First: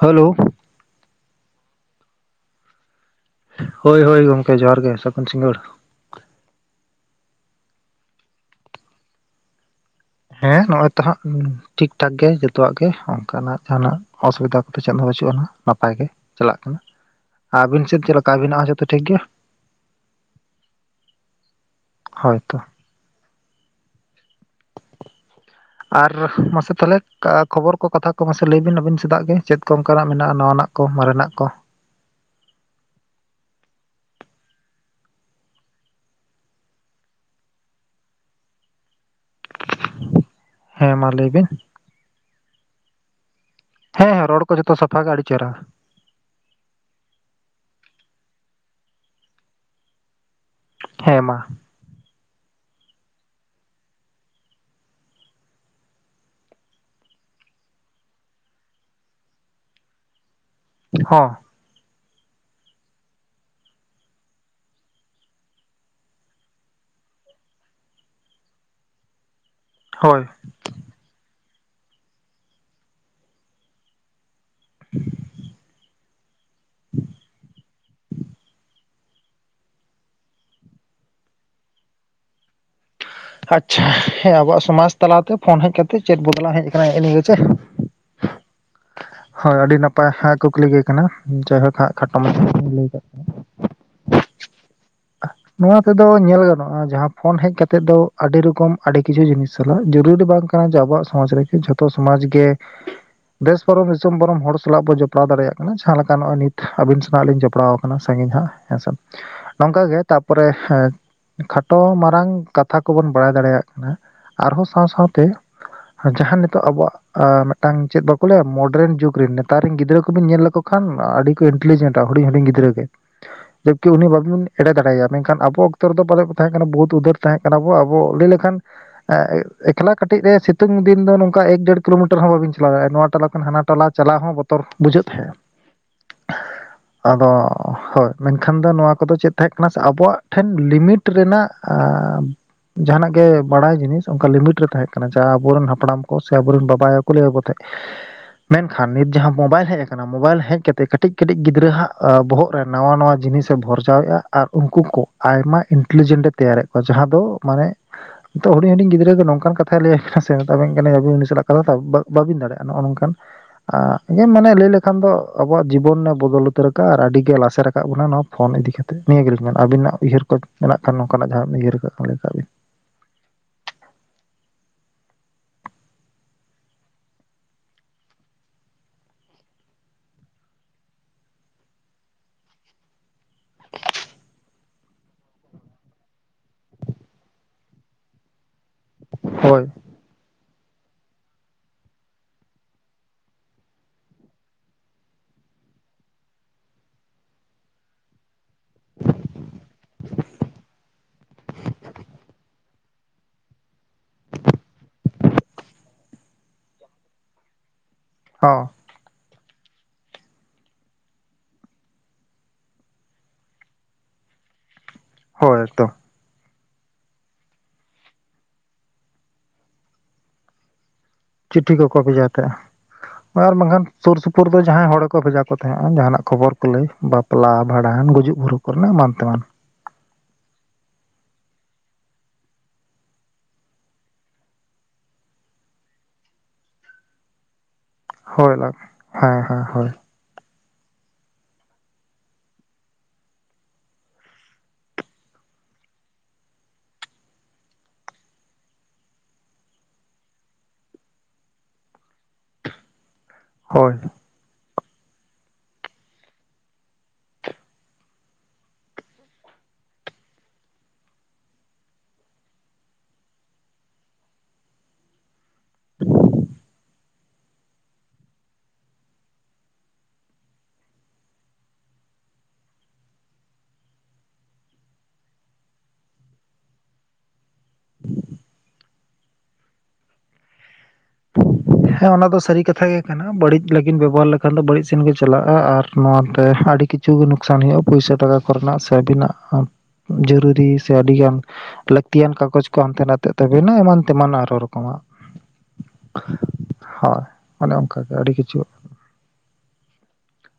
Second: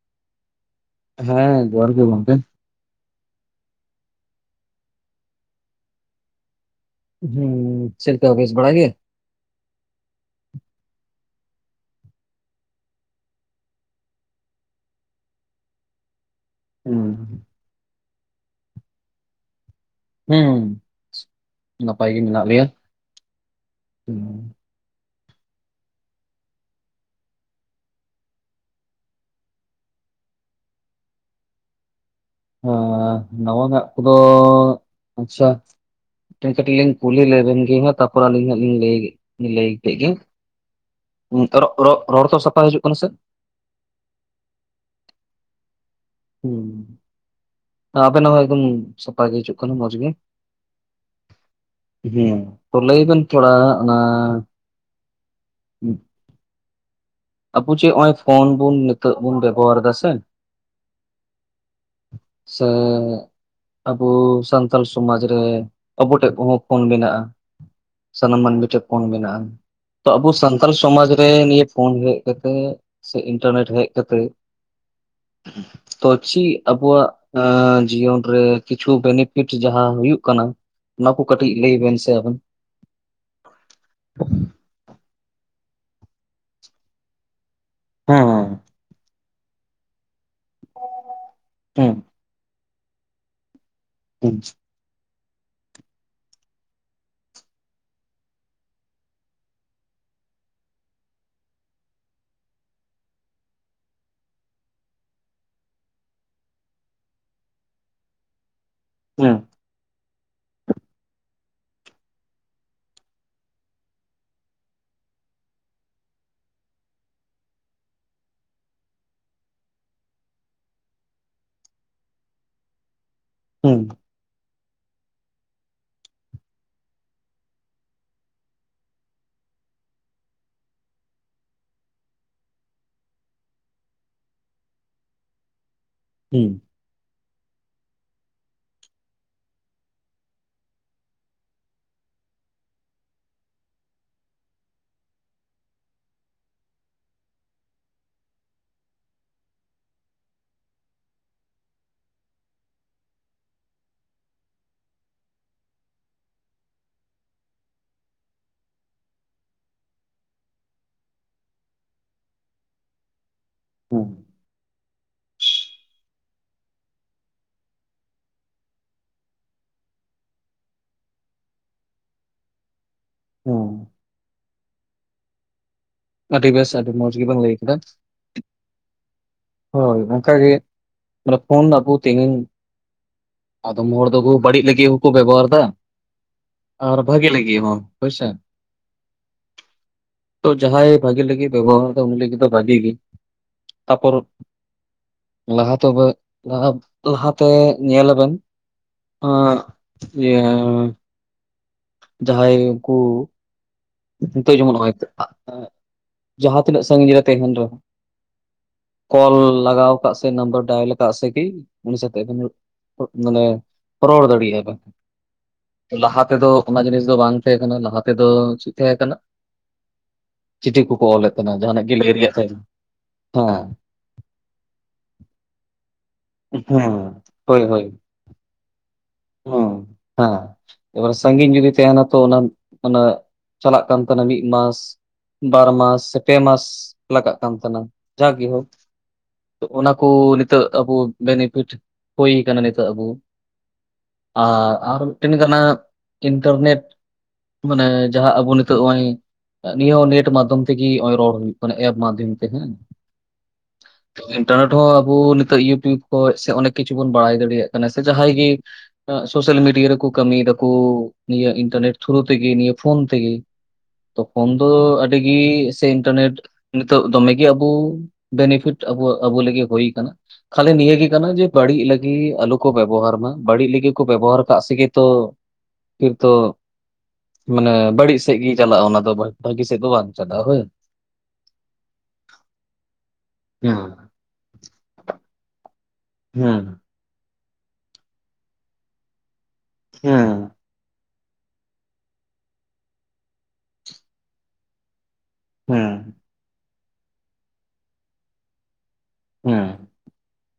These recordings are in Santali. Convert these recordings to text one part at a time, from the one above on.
ᱦᱮᱞᱳ ᱦᱮᱸ ᱡᱟᱦᱟᱨ ᱜᱮ ᱜᱚᱢᱠᱮ᱾ ᱦᱳᱭ ᱦᱳᱭ ᱜᱚᱢᱠᱮ ᱡᱚᱦᱟᱨ ᱜᱮ ᱥᱟᱹᱜᱩᱱ ᱥᱤᱝᱜᱟᱹᱲ᱾ ᱦᱩᱸ ᱪᱮᱫ ᱞᱮᱠᱟ ᱵᱮᱥ ᱵᱟᱲᱟᱜᱮ? ᱦᱮᱸ ᱱᱚᱜᱚᱭ ᱛᱚᱦᱟᱸᱜ ᱴᱷᱤᱠ ᱴᱷᱟᱠ ᱜᱮ ᱡᱚᱛᱚᱣᱟᱜ ᱜᱮ ᱚᱱᱠᱟᱱᱟᱜ ᱡᱟᱦᱱᱟᱜ ᱚᱥᱩᱵᱤᱫᱷᱟ ᱠᱚᱫᱚ ᱪᱮᱫ ᱦᱚᱸ [unintelligible] ᱱᱟᱯᱟᱭ ᱜᱮ ᱪᱟᱞᱟᱜ ᱠᱟᱱᱟ ᱦᱩᱸ ᱟᱹᱵᱤᱱ ᱥᱮᱫ ᱪᱮᱫ ᱞᱮᱠᱟ ᱟᱵᱤᱱᱟᱜ ᱡᱚᱛᱚ ᱴᱷᱤᱠ ᱜᱮᱭᱟ ᱦᱮᱸ ᱱᱟᱯᱟᱭ ᱜᱮ ᱢᱮᱱᱟᱜ ᱦᱳᱭᱛᱚ ᱞᱮᱭᱟ ᱦᱩᱸ ᱻ [inaudible] ᱟᱨ ᱢᱟᱥᱮ ᱛᱟᱦᱚᱞᱮ ᱠᱷᱚᱵᱚᱨ ᱠᱚ ᱠᱟᱛᱷᱟ ᱠᱚ ᱢᱟᱥᱮ ᱞᱟᱹᱭ ᱵᱤᱱ ᱟᱹᱵᱤᱱ ᱪᱮᱫᱟᱜ ᱜᱮ ᱪᱮᱫ ᱠᱚ ᱚᱱᱠᱟᱱᱟᱜ ᱢᱮᱱᱟᱜᱼᱟ ᱱᱟᱣᱟ ᱱᱟᱜ ᱠᱚ ᱢᱟᱨᱮᱱᱟᱜ ᱠᱚ ᱦᱮᱸ ᱱᱟᱣᱟᱱᱟᱜᱟᱜ ᱠᱚᱫᱚ ᱟᱪᱪᱷᱟ ᱠᱟᱹᱴᱤᱡ ᱞᱤᱧ ᱠᱩᱞᱤ ᱞᱮᱵᱮᱱᱜᱮ ᱦᱟᱸᱜ ᱛᱯᱚᱨ ᱟᱹᱞᱤᱧ ᱦᱟᱸᱜ ᱞᱤᱧ ᱞᱟᱹᱭ ᱞᱟᱹᱭ ᱠᱮᱫ ᱜᱤᱧ ᱦᱮᱸ ᱢᱟ ᱞᱟᱹᱭ ᱵᱤᱱ ᱨᱚᱲ ᱛᱚ ᱥᱟᱯᱷᱟ ᱦᱤᱡᱩᱜ ᱠᱟᱱᱟ ᱥᱮ? ᱦᱮᱸ ᱦᱮᱸ ᱨᱚᱲ ᱠᱚ ᱡᱚᱛᱚ ᱥᱟᱯᱷᱟ ᱜᱮ ᱟᱹᱰᱤ ᱪᱮᱦᱨᱟ᱾ ᱦᱮᱸ ᱟᱵᱮᱱᱟᱜ ᱦᱚᱸ ᱮᱠᱫᱚᱢ ᱥᱟᱯᱷᱟ ᱜᱮ ᱦᱤᱡᱩᱜ ᱠᱟᱱᱟ ᱢᱚᱸᱡᱽ ᱜᱮ᱾ ᱦᱮᱸ ᱢᱟ ᱦᱮᱸ ᱛᱚ ᱞᱟᱹᱭ ᱵᱮᱱ ᱛᱷᱚᱲᱟ ᱚᱱᱟ ᱦᱮᱸ ᱟᱵᱩ ᱪᱮᱫ ᱱᱚᱜᱼᱚᱭ ᱯᱷᱳᱱ ᱵᱚᱱ ᱱᱤᱛᱚᱜ ᱵᱚᱱ ᱵᱮᱵᱚᱦᱟᱨ ᱫᱟᱥᱮ ᱦᱚᱸ ᱥᱮ ᱟᱵᱚ ᱥᱟᱱᱛᱟᱞ ᱥᱚᱢᱟᱡᱽ ᱨᱮ ᱟᱵᱚ ᱴᱷᱮᱡ ᱠᱚᱦᱚᱸ ᱯᱷᱳᱱ ᱢᱮᱱᱟᱜᱼᱟ ᱥᱟᱱᱟᱢ ᱢᱟᱹᱱᱢᱤ ᱴᱷᱮᱱ ᱯᱳᱚᱱ ᱢᱮᱱᱟᱜᱼᱟ᱾ ᱛᱚ ᱦᱳᱭ ᱟᱵᱚ ᱥᱟᱱᱛᱟᱞ ᱥᱚᱢᱟᱡ ᱨᱮ ᱱᱤᱭᱟᱹ ᱯᱷᱳᱱ ᱦᱮᱡ ᱠᱟᱛᱮᱜ ᱥᱮ ᱤᱱᱴᱟᱨᱱᱮᱴ ᱦᱮᱡ ᱠᱟᱛᱮᱜ ᱛᱚ ᱪᱮᱫ ᱟᱵᱚᱣᱟᱜ ᱡᱤᱭᱚᱱ ᱨᱮ ᱠᱤᱪᱷᱩ ᱵᱮᱱᱤᱯᱷᱤᱴ ᱡᱟᱸᱦᱟ ᱦᱩᱭᱩᱜ ᱠᱟᱱᱟ ᱚᱱᱟ ᱠᱚ ᱠᱟᱹᱴᱤᱡ ᱞᱟᱹᱭ ᱵᱮᱱ ᱥᱮ ᱟᱵᱮᱱ ᱟᱪᱪᱷᱟ ᱦᱮᱸ ᱟᱵᱚᱣᱟᱜ ᱥᱚᱢᱟᱡ ᱛᱟᱞᱟᱛᱮ ᱯᱷᱳᱱ ᱦᱮᱡ ᱠᱟᱛᱮᱜ ᱪᱮᱫ ᱵᱚᱫᱞᱟᱣ ᱦᱮᱡ ᱟᱠᱟᱱᱟᱼ ᱥᱮ ᱪᱮ ᱦᱮᱸ ᱦᱳᱭ ᱟᱹᱰᱤ ᱱᱟᱯᱟᱭ ᱦᱟᱸᱜ ᱠᱩᱠᱞᱤ ᱜᱮ ᱠᱟᱱᱟ ᱡᱟᱭᱦᱳᱠ ᱦᱟᱸᱜ ᱦᱮᱸ ᱠᱷᱟᱴᱚ ᱢᱟᱪ ᱞᱟᱹᱭ ᱠᱟᱜ [unintelligible] ᱱᱚᱣᱟ ᱛᱮᱫᱚ ᱧᱮᱞ ᱜᱟᱱᱚᱜᱼᱟ ᱡᱟᱦᱟᱸ ᱯᱷᱳᱱ ᱦᱮᱡ ᱠᱟᱛᱮᱜ ᱫᱚ ᱟᱹᱰᱤ ᱨᱚᱠᱚᱢ ᱟᱹᱰᱤ ᱠᱤᱪᱷᱩ ᱡᱤᱱᱤᱥ ᱪᱟᱞᱟᱜ ᱨᱩ ᱫᱚ ᱵᱟᱝ ᱠᱟᱱᱟ ᱡᱮ ᱟᱵᱚᱣᱟᱜ ᱥᱚᱢᱟᱡ ᱨᱮᱜᱮ ᱡᱷᱚᱛᱚ ᱥᱚᱢᱟᱡ ᱜᱮ ᱵᱮᱥ ᱯᱟᱨᱚᱢ ᱫᱤᱥᱚᱢ ᱵᱚᱨᱚᱢ ᱦᱚᱲ ᱥᱟᱞᱟᱜ ᱵᱚᱱ ᱡᱚᱯᱲᱟᱣ ᱫᱟᱲᱮᱭᱟᱜ ᱠᱟᱱᱟ ᱡᱟᱦᱟᱸ ᱞᱮᱠᱟ ᱱᱚᱜᱼᱚᱭ ᱱᱤᱛ ᱦᱟᱹᱵᱤᱡ ᱟᱹᱵᱤᱱ ᱥᱟᱞᱱᱟᱜ ᱞᱤᱧ ᱡᱚᱯᱲᱟᱣ ᱟᱠᱟᱱᱟ ᱥᱟᱺᱜᱤᱧ ᱦᱟᱸᱜ ᱦᱮᱸ ᱥᱮ ᱦᱩᱸ ᱱᱚᱝᱠ ᱜᱮ ᱛᱟᱨᱯᱚᱨᱮ ᱠᱷᱟᱴᱚ ᱢᱟᱨᱟᱝ ᱠᱟᱛᱷᱟ ᱠᱚᱵᱚᱱ ᱵᱟᱲᱟᱭ ᱫᱟᱲᱮᱭᱟᱜ ᱠᱟᱱᱟ ᱟᱨᱦᱚᱸ ᱥᱟᱶ ᱥᱟᱶᱛᱮ ᱡᱟᱦᱟᱸ ᱱᱤᱛᱚᱜ ᱟᱵᱚᱣᱟᱜ ᱢᱤᱫᱴᱟᱝ ᱪᱮᱫ ᱵᱟᱠᱚ ᱞᱟᱹᱭᱟ ᱢᱚᱰᱼᱼ ᱱᱮᱛᱟᱨ ᱨᱮᱱ ᱡᱩᱜᱽ ᱨᱮᱱ ᱱᱮᱛᱟᱨ ᱨᱮᱱ ᱜᱤᱫᱽᱨᱟᱹ ᱠᱚᱵᱤᱱ ᱧᱮᱞ ᱞᱮᱠᱚ ᱠᱷᱟᱱ ᱟᱹᱰᱤ ᱠᱚ ᱤᱱᱴᱮᱞᱤᱡᱮᱱᱴᱼᱟ ᱦᱩᱰᱤᱧ ᱦᱩᱰᱤᱧ ᱜᱤᱫᱽᱨᱟᱹ ᱜᱮ᱾ ᱦᱩᱸ [unintelligible] ᱮᱲᱮ ᱫᱟᱲᱮᱭᱟ ᱢᱮᱱᱠᱷᱟᱱ ᱟᱵᱚ ᱚᱠᱛᱚ ᱨᱮᱫᱚ ᱵᱟᱞᱮ ᱛᱟᱦᱮᱸ ᱠᱟᱱᱟ ᱵᱚᱦᱩᱛ ᱩᱫᱷᱟᱹᱨ ᱛᱟᱦᱮᱸ ᱠᱟᱱᱟ ᱵᱚ ᱟᱵᱚ ᱞᱟᱹᱭ ᱞᱮᱠᱷᱟᱱ ᱮᱠᱞᱟ ᱠᱟᱹᱴᱤᱡ ᱨᱮ ᱥᱤᱛᱩᱝ ᱫᱤᱱ ᱫᱚ ᱱᱚᱝᱠᱟ ᱮᱠ ᱰᱮᱲ ᱠᱤᱞᱳᱢᱤᱴᱟᱨ ᱦᱚᱸ ᱵᱟᱵᱤᱱ ᱪᱟᱞᱟᱣ ᱫᱟᱲᱮᱭᱟᱜᱼᱟ ᱱᱚᱣᱟ ᱴᱟᱞᱟ ᱠᱷᱚᱱ ᱦᱟᱱᱟ ᱴᱚᱞᱟ ᱪᱟᱞᱟᱣ ᱦᱚᱸ ᱵᱚᱛᱚᱨ ᱵᱩᱡᱷᱟᱹᱜ ᱛᱟᱦᱮᱸᱜᱼᱟ᱾ ᱦᱮᱸ ᱟᱫᱚ ᱦᱳᱭ ᱢᱮᱱᱠᱷᱟᱱ ᱫᱚ ᱱᱚᱣᱟ ᱠᱚᱫᱚ ᱪᱮᱫ ᱛᱟᱦᱮᱸ ᱠᱟᱱᱟ ᱥᱮ ᱟᱵᱚᱣᱟᱜ ᱴᱷᱮᱱ ᱞᱤᱢᱤᱴ ᱨᱮᱱᱟᱜ ᱡᱟᱦᱟᱸᱱᱟᱜ ᱜᱮ ᱵᱟᱲᱟᱭ ᱡᱤᱱᱤᱥ ᱚᱱᱠᱟ ᱞᱤᱢᱤᱴ ᱨᱮ ᱛᱟᱦᱮᱸ ᱠᱟᱱᱟ ᱡᱟᱦᱟᱸ ᱟᱵᱚᱨᱮᱱ ᱦᱟᱯᱲᱟᱢ ᱠᱚ ᱥᱮ ᱟᱵᱚᱨᱮᱱ ᱵᱟᱵᱟᱭᱠᱚ ᱞᱟᱹᱭ ᱠᱚ ᱛᱟᱦᱮᱸᱫ [unintelligible] ᱢᱮᱱᱠᱷᱟᱱ ᱱᱤᱛ ᱡᱟᱦᱟᱸ ᱢᱳᱚᱵᱟᱭᱤᱞ ᱦᱮᱡ ᱟᱠᱟᱱᱟ ᱢᱳᱚᱵᱟᱭᱤᱞ ᱦᱮᱡ ᱠᱟᱛᱮᱜ ᱠᱟᱹᱴᱤᱡ ᱠᱟᱹᱴᱤᱡ ᱜᱤᱫᱽᱨᱟᱹ ᱦᱟᱸᱜ ᱵᱚᱦᱚᱜ ᱨᱮ ᱱᱟᱣᱟ ᱱᱟᱣᱟ ᱡᱤᱱᱤᱥ ᱥᱮ ᱵᱷᱚᱨᱡᱟᱣᱮᱫᱼᱟ ᱟᱨ ᱩᱱᱠᱩ ᱠᱚ ᱟᱭᱢᱟ ᱤᱱᱴᱮᱞᱤᱡᱮᱱᱴ ᱮ ᱛᱮᱭᱟᱨᱮᱫ ᱠᱚᱣᱟ ᱡᱟᱦᱟᱸ ᱫᱚ ᱢᱟᱱᱮ ᱱᱤᱛᱚᱜ ᱦᱩᱰᱤᱧ ᱦᱩᱰᱤᱧ ᱜᱤᱫᱽᱨᱟᱹ ᱱᱚᱝᱠᱟᱱ ᱠᱟᱛᱷ ᱞᱟᱹᱭ ᱟᱵᱤᱱᱟᱭ ᱥᱮ ᱢᱮᱛᱟᱵᱮᱱ ᱠᱟᱱᱤᱧ ᱟᱵᱤᱱ ᱩᱱᱤ ᱥᱟᱟᱜ ᱠᱟᱛᱷᱟ ᱵᱟᱟᱹᱵᱤᱱ ᱫᱟᱲᱮᱭᱟᱜ ᱱᱚᱼᱚᱝᱠᱟᱱ ᱦᱮᱸ ᱟᱨ ᱢᱟᱱᱮ ᱞᱟᱹᱭ ᱞᱮᱫ ᱠᱷᱟᱱ ᱫᱚ ᱟᱵᱚᱣᱟᱜ ᱡᱤᱵᱚᱱ ᱮ ᱵᱚᱫᱚᱞ ᱩᱛᱟᱹᱨ ᱠᱟᱜ ᱟᱨ ᱟᱹᱰᱤ ᱜᱮ ᱞᱟᱥᱮᱨ ᱠᱟᱫ ᱵᱚᱱᱟ ᱱᱚᱶᱟ ᱯᱷᱳᱱ ᱤᱫᱤ ᱠᱟᱛᱮ ᱱᱤᱭᱟᱹ ᱜᱮᱞᱤᱧ ᱢᱮᱱᱟᱜ ᱟᱵᱤᱱ ᱩᱭᱦᱟᱹᱨ ᱠᱚ ᱢᱮᱱᱟᱜ ᱠᱷᱟᱱ ᱱᱚᱝᱠᱟᱱᱟᱜ ᱡᱟᱦᱟᱸ ᱵᱤᱱ ᱩᱭᱦᱟᱹᱨ ᱠᱷᱟᱜ ᱠᱷᱟᱜ ᱵᱤᱱ ᱦᱮᱸ ᱟᱹᱰᱤ ᱵᱮᱥ ᱟᱹᱰᱤ ᱢᱚᱸᱡᱽ ᱜᱮᱵᱚᱱ ᱞᱟᱹᱭ ᱠᱮᱫᱟ ᱦᱳᱭ ᱚᱱᱠᱟᱜᱮ ᱢᱟᱱᱮ ᱯᱷᱳᱱ ᱟᱵᱚ ᱛᱤᱱᱤᱝ ᱟᱫᱚᱢ ᱦᱚᱲ ᱫᱚᱠᱚ ᱵᱟᱹᱲᱤᱡ ᱞᱟᱹᱜᱤᱫ ᱜᱮᱠᱚ ᱵᱮᱵᱚᱦᱟᱨᱮᱫᱟ ᱟᱨ ᱵᱷᱟᱜᱤ ᱞᱟᱹᱜᱤᱫ ᱦᱚᱸ ᱦᱳᱭ ᱥᱮ ᱦᱳᱭ ᱡᱟᱦᱟᱸᱭᱟᱭ ᱵᱷᱟᱜᱤ ᱞᱟᱹᱜᱤᱫ ᱵᱮᱵᱚᱦᱟᱨᱟ ᱫᱟᱭ ᱩᱱᱤ ᱞᱟᱹᱜᱤᱫ ᱫᱚ ᱵᱷᱟᱜᱤ ᱜᱮ ᱛᱟᱨᱯᱚᱨ ᱞᱟᱦᱟ ᱛᱚᱵᱮ ᱞᱟᱦᱟᱛᱮ ᱧᱮᱞ ᱵᱮᱱ ᱦᱮᱸ ᱠᱩ ᱱᱤᱛᱚᱜ ᱡᱮᱢᱚᱱ ᱦᱚᱭ ᱛᱚ ᱡᱟᱦᱟᱸ ᱛᱤᱱᱟᱹᱜ ᱥᱟᱺᱜᱤᱧ ᱨᱮ ᱛᱟᱦᱮᱱ ᱨᱮ ᱦᱚᱸ ᱠᱚᱞ ᱞᱟᱜᱟᱣ ᱟᱠᱟᱫ ᱥᱮ ᱱᱟᱢᱵᱟᱨ ᱰᱟᱭᱮᱞ ᱟᱠᱟᱫ ᱥᱮ ᱜᱤ ᱩᱱᱤ ᱥᱟᱛᱮᱜ ᱢᱟᱱᱮ ᱨᱚᱲ ᱫᱟᱲᱮᱭᱟᱜ ᱵᱮᱱ ᱦᱳᱭ ᱮᱠᱫᱚᱢ ᱞᱟᱦᱟ ᱛᱮᱫᱚ ᱚᱱᱟ ᱡᱤᱱᱤᱥ ᱫᱚ ᱵᱟᱝ ᱛᱟᱦᱮᱸᱠᱟᱱᱟ ᱞᱟᱦᱟ ᱛᱮᱫᱚ ᱪᱮᱫ ᱛᱟᱦᱮᱸ ᱠᱟᱱᱟ ᱪᱤᱴᱷᱤ ᱠᱚᱠᱚ ᱚᱞᱮᱫ ᱛᱟᱦᱮᱱᱟ ᱪᱤᱴᱷᱤ ᱡᱟᱦᱱᱟᱜ ᱜᱮ ᱠᱚᱠᱚ ᱞᱟᱹᱭ ᱵᱷᱮᱡᱟ ᱨᱮᱭᱟᱜ ᱛᱟᱦᱮᱸᱜ ᱛᱟᱦᱮᱸᱱᱟ ᱟᱨ ᱵᱟᱝᱠᱷᱟᱱ ᱥᱩᱨ ᱥᱩᱯᱩᱨ ᱫᱚ ᱡᱟᱦᱟᱸᱭ ᱦᱚᱲ ᱠᱚ ᱵᱷᱮᱡᱟ ᱠᱚ ᱛᱟᱦᱮᱸᱫᱼᱟ ᱡᱟᱦᱟᱱᱟᱜ ᱠᱷᱚᱵᱚᱨ ᱦᱮᱸ ᱠᱚ ᱞᱟᱹᱭ ᱦᱮᱸ ᱵᱟᱯᱞᱟ ᱦᱳᱭ ᱦᱳᱭ ᱵᱷᱟᱸᱰᱟᱱ ᱜᱩᱡᱩᱜ ᱵᱩᱨᱩ ᱠᱚᱨᱮᱱᱟᱜ ᱮᱢᱟᱱ ᱛᱮᱢᱟᱱ ᱮᱵᱟᱨᱮ ᱥᱟᱺᱜᱤᱧ ᱡᱩᱫᱤ ᱛᱟᱦᱮᱱᱟ ᱛᱚ ᱚᱱᱟ ᱪᱟᱞᱟᱜ ᱠᱟᱱ ᱛᱟᱦᱮᱱᱟ ᱢᱤᱫ ᱢᱟᱥ ᱵᱟᱨ ᱢᱟᱥ ᱯᱮ ᱢᱟᱥ ᱞᱟᱜᱟᱜ ᱠᱟᱱ ᱛᱟᱦᱮᱱᱟ ᱡᱟᱜᱮ ᱦᱳᱭ ᱞᱟ ᱦᱮᱸ ᱦᱮᱸ ᱦᱳᱠᱚ ᱦᱳᱭ ᱚᱱᱟ ᱠᱚ ᱱᱤᱛᱚᱜ ᱟᱵᱚ ᱵᱮᱱᱤᱯᱩᱫ ᱦᱩᱭ ᱟᱠᱟᱱᱟ ᱱᱤᱛᱚᱜ ᱟᱵᱚ ᱟᱨ ᱟᱨ ᱢᱤᱫ ᱴᱮᱱ ᱠᱟᱱᱟ ᱤᱱᱴᱟ. ᱨᱱᱮᱴ ᱢᱟᱱᱮ ᱡᱟᱦᱟᱸ ᱟᱵᱚ ᱱᱤᱛᱚᱜ ᱱᱚᱜᱼᱚᱭ ᱱᱤᱭᱟᱹ ᱦᱚᱸ ᱱᱮᱴ ᱢᱟᱫᱷᱚᱢ ᱛᱮᱜᱮ ᱱᱚᱜᱼᱚᱭ ᱨᱚᱲ ᱦᱩᱭᱩᱜ ᱠᱟᱱᱟ ᱮᱯ ᱢᱟᱫᱽᱭᱚᱢ ᱛᱮ ᱦᱟᱸᱜ ᱦᱳᱭ ᱤᱱᱴᱟ. ᱨᱱᱮᱴ ᱟᱵᱚ ᱱᱤᱛ ᱤᱭᱩᱴᱩᱵ ᱠᱷᱚᱱ ᱥᱮ ᱚᱱᱮᱠ ᱠᱤᱪᱷᱩ ᱵᱚᱱ ᱵᱟᱲᱟᱭ ᱫᱟᱲᱮᱭᱟᱜ ᱠᱟᱱᱟ ᱥᱮ ᱡᱟᱦᱟᱸᱭ ᱜᱮ ᱥᱳᱥᱟᱞ ᱢᱤᱰᱤᱭ ᱜᱟᱹᱴᱭᱟᱹ ᱨᱮᱠᱚ ᱠᱟᱹᱢᱤᱭ ᱫᱟᱠᱚ ᱱᱤᱭᱟᱹ ᱤᱱᱴᱟ. ᱨᱱᱮᱴ ᱛᱷᱩᱨᱩ ᱛᱮᱜᱮ ᱱᱤᱭᱟᱹ ᱯᱷᱳᱱ ᱛᱮᱜᱮ ᱛᱚᱠᱷᱳᱱ ᱫᱚ ᱟᱹᱰᱤ ᱜᱤ ᱥᱮ ᱤᱱᱴᱟ. ᱨᱱᱮᱴ ᱱᱤᱛᱚᱜ ᱫᱚᱢᱮᱜᱮ ᱟᱵᱚ ᱵᱮᱱᱤᱯᱷᱤᱴ ᱟᱵᱚ ᱞᱟᱹᱜᱤᱫ ᱦᱩᱭ ᱟᱠᱟᱱᱟ ᱠᱷᱟᱞᱤ ᱱᱤᱭᱟᱹ ᱜᱮ ᱠᱟᱱᱟ ᱡᱮ ᱵᱟᱹᱲᱤᱡ ᱞᱟᱹᱜᱤᱫ ᱟᱞᱚ ᱠᱚ ᱵᱮᱵᱚᱦᱟᱨ ᱢᱟ ᱵᱟᱹᱲᱤᱡ ᱞᱟᱹᱜᱤᱫ ᱜᱮᱠᱚ ᱵᱮᱵᱚᱦᱟᱨ ᱠᱟᱜ ᱥᱮ ᱜᱮᱛᱚ ᱠᱤᱱᱛᱩᱚ ᱢᱟᱱᱮ ᱵᱟᱹᱲᱤᱡ ᱥᱡ ᱜᱮᱭ ᱪᱟᱞᱟᱜᱼᱟ ᱚᱱᱟ ᱫᱚ ᱵᱷᱟᱜᱤ ᱥᱮᱫ ᱫᱚ ᱵᱟᱝ ᱪᱟᱞᱟᱜᱼᱟ ᱦᱚᱭ ᱦᱮᱸ ᱚᱱᱟ ᱫᱚ ᱥᱟᱹᱨᱤ ᱠᱟᱛᱷᱟ ᱜᱮ ᱠᱟᱱᱟ ᱵᱟᱹᱲᱤᱡ ᱞᱟᱹᱜᱤᱫ ᱦᱮᱸ ᱵᱮᱵᱚᱦᱟᱨ ᱞᱮᱠᱷᱟᱱ ᱫᱚ ᱵᱟᱹᱲᱤᱡ ᱥᱮᱱ ᱜᱮ ᱪᱟᱞᱟᱜᱼᱟ ᱟᱨ ᱱᱚᱶᱟ ᱛᱮ ᱦᱮᱸ ᱟᱹᱰᱤ ᱠᱤᱪᱷᱩᱜ ᱜᱮ ᱱᱩᱠᱥᱟᱱ ᱦᱩᱭᱩᱜᱼᱟ ᱯᱩᱭᱥᱟᱹ ᱴᱟᱠᱟ ᱠᱚᱨᱮᱱᱟᱜ ᱥᱮ ᱟᱹᱵᱤᱱᱟᱜ ᱡᱟ. ᱦᱮᱸ ᱨᱩᱨᱤ ᱥᱮᱛ ᱟᱹᱰᱤᱜᱟᱱ ᱞᱟᱹᱠᱛᱤᱭᱟᱱ ᱠᱟᱜᱚᱡᱽ ᱠᱚ ᱦᱟᱱᱛᱮ ᱱᱟᱛᱮᱜ ᱛᱟᱵᱮᱱᱟ ᱮᱢᱟᱱ ᱛᱮᱢᱟᱱ ᱟᱨᱚ ᱨᱚᱠᱚᱢᱟᱜ ᱦᱮᱸ ᱦᱳᱭ ᱚᱱᱮ ᱚᱱᱠᱟᱜᱮ ᱟᱹᱰᱤ ᱠᱤᱪᱷᱩ ᱦᱮᱸ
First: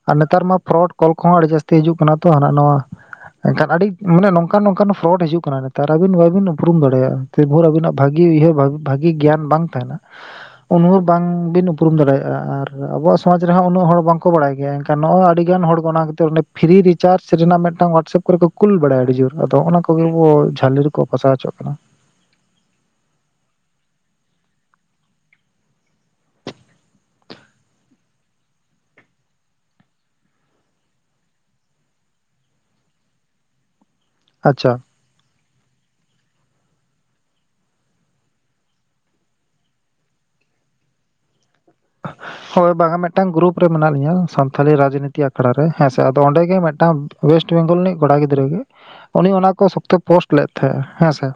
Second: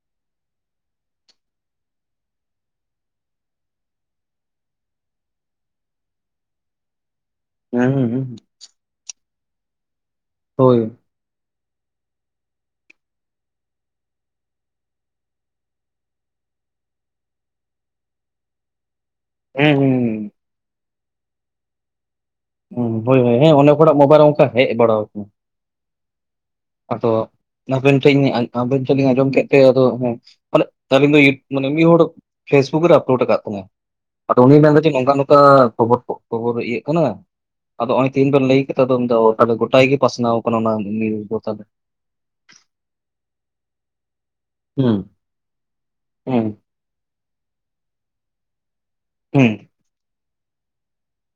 ᱟᱨ ᱱᱮᱛᱟᱨ ᱢᱟ ᱯᱷᱨᱚᱰ ᱠᱚᱞ ᱠᱚᱦᱚᱸ ᱟᱹᱰᱤ ᱡᱟᱹᱥᱛᱤ ᱦᱤᱡᱩᱜ ᱠᱟᱱᱟ ᱛᱚ ᱦᱟᱱᱟ ᱱᱷᱚᱶᱟ ᱮᱱᱠᱷᱟᱱ ᱟᱹᱰᱤ ᱢᱟᱱᱮ ᱱᱚᱝᱠᱟᱱ ᱱᱚᱝᱠᱟᱱ ᱯᱷᱚᱨᱚᱰ ᱦᱤᱡᱩᱜ ᱠᱟᱱᱟ ᱱᱮᱛᱟᱨ ᱟᱹᱵᱤᱱ ᱵᱟᱵᱤᱱ ᱩᱯᱨᱩᱢ ᱫᱟᱲᱮᱭᱟᱜᱼᱟ ᱛᱤᱱ ᱵᱷᱳᱨ ᱟᱵᱤᱱᱟᱜ ᱦᱮᱸ ᱵᱷᱟᱜᱤ ᱦᱮᱸ ᱩᱭᱦᱟᱹᱨ ᱵᱷᱟᱜᱤ ᱜᱮᱭᱟᱱ ᱵᱟᱝ ᱛᱟᱦᱮᱸᱱᱟ ᱦᱳᱭ ᱩᱱ ᱦᱚᱸ ᱵᱟᱝ ᱵᱤᱱ ᱩᱯᱨᱩᱢ ᱫᱟᱲᱮᱭᱟᱜᱼᱟ ᱟᱨ ᱟᱵᱚᱣᱟᱜ ᱥᱚᱢᱡᱽ ᱨᱮᱦᱚᱸ ᱩᱱᱟᱹᱜ ᱦᱚᱲ ᱵᱟᱝᱠᱚ ᱵᱟᱲᱟᱭ ᱜᱮᱭᱟ ᱮᱱᱠᱷᱟᱱ ᱱᱚᱜᱼᱚ ᱟᱹᱰᱤᱜᱟᱱ ᱦᱚᱲ ᱚᱱᱟᱛ ᱯᱷᱤᱨᱤ ᱨᱤᱪᱟᱨᱡᱽ ᱨᱮᱱᱟᱜ ᱢᱤᱫ ᱴᱟᱝ ᱦᱚᱣᱟᱴᱥᱮᱯ ᱠᱚᱨᱮ ᱠᱚ ᱠᱩᱞ ᱵᱟᱲᱟᱭᱟᱫᱟ ᱟᱹᱰᱤ ᱡᱳᱨ ᱟᱫᱚ ᱦᱮᱸ ᱚᱱᱟ ᱠᱚᱜᱮ ᱟ ᱡᱷᱟᱹᱞᱤ ᱨᱮᱠᱚ ᱯᱟᱥᱟᱣ ᱦᱚᱪᱚᱜ ᱠᱟᱱᱟ ᱦᱮᱸ ᱦᱳᱭ ᱦᱳᱭ ᱦᱮᱸ ᱚᱱᱰᱮ ᱠᱷᱚᱟᱜ ᱢᱳᱵᱟᱭᱤᱞ ᱚᱱᱠᱟ ᱦᱮᱡ ᱵᱟᱲᱟ ᱣᱟᱠᱟᱱ ᱟᱫᱚ ᱟᱵᱮᱱ ᱴᱮᱫ ᱟᱵᱮᱱ ᱴᱮᱱ ᱞᱤᱧ ᱟᱸᱡᱚᱢ ᱠᱮᱫ ᱛᱮ ᱟᱫᱚᱮ ᱟᱹᱞᱤᱧ ᱫᱚ ᱢᱟᱱᱮ ᱢᱤᱫ ᱦᱚᱲ ᱯᱷᱮᱥᱵᱩᱠ ᱨᱮ ᱟᱯᱞᱳᱰᱛ ᱢᱮ ᱟᱨ ᱟᱫᱚ ᱩᱱᱤ ᱟᱪᱪᱷᱟ ᱢᱮᱱᱫᱟ ᱠᱷᱚᱵᱚᱨ ᱠᱷᱚᱵᱚᱨ ᱤᱭᱟᱹᱜ ᱠᱟᱱᱟ ᱟᱫᱚ ᱱᱚᱜᱼᱚᱭ ᱛᱮᱦᱮᱧ ᱵᱮᱱ ᱞᱟᱹᱭ ᱠᱮᱫ ᱜᱚᱴᱟ ᱜᱮ ᱯᱟᱥᱱᱟᱣ ᱟᱠᱟᱱᱟ ᱚᱱᱟ ᱡᱤᱡ ᱫᱚ ᱛᱟᱦᱚᱞᱮ ᱦᱚᱭ ᱵᱟᱝᱟᱦᱟ ᱢᱮ ᱴᱟᱝ ᱜᱩᱨᱩᱯ ᱨᱮ ᱢᱱᱟᱞᱤᱭᱟ ᱥᱟᱱᱛᱷᱟᱤ ᱦᱩᱸ ᱨᱟᱡᱽᱱᱤᱛᱤ ᱟᱠᱷᱲᱟ ᱨᱮ ᱦᱮᱸᱥ ᱟᱫᱚ ᱚᱸᱰᱮ ᱦᱩᱸ ᱜᱮ ᱢᱤᱫᱴᱟᱝ ᱚᱭᱮᱥᱴ ᱵᱮᱝᱜᱚᱞ ᱨᱤᱱᱤᱡ ᱠᱚᱲᱟ ᱜᱤᱫᱽᱨᱟᱹ ᱜᱮ ᱩᱱᱤ ᱦᱩᱸ ᱚᱱᱟ ᱠᱚ ᱥᱚᱠᱛᱚᱭ ᱯᱳᱥᱴ ᱞᱮᱫ ᱛᱟᱦᱮᱸᱱᱟ ᱦᱮᱸᱥᱮ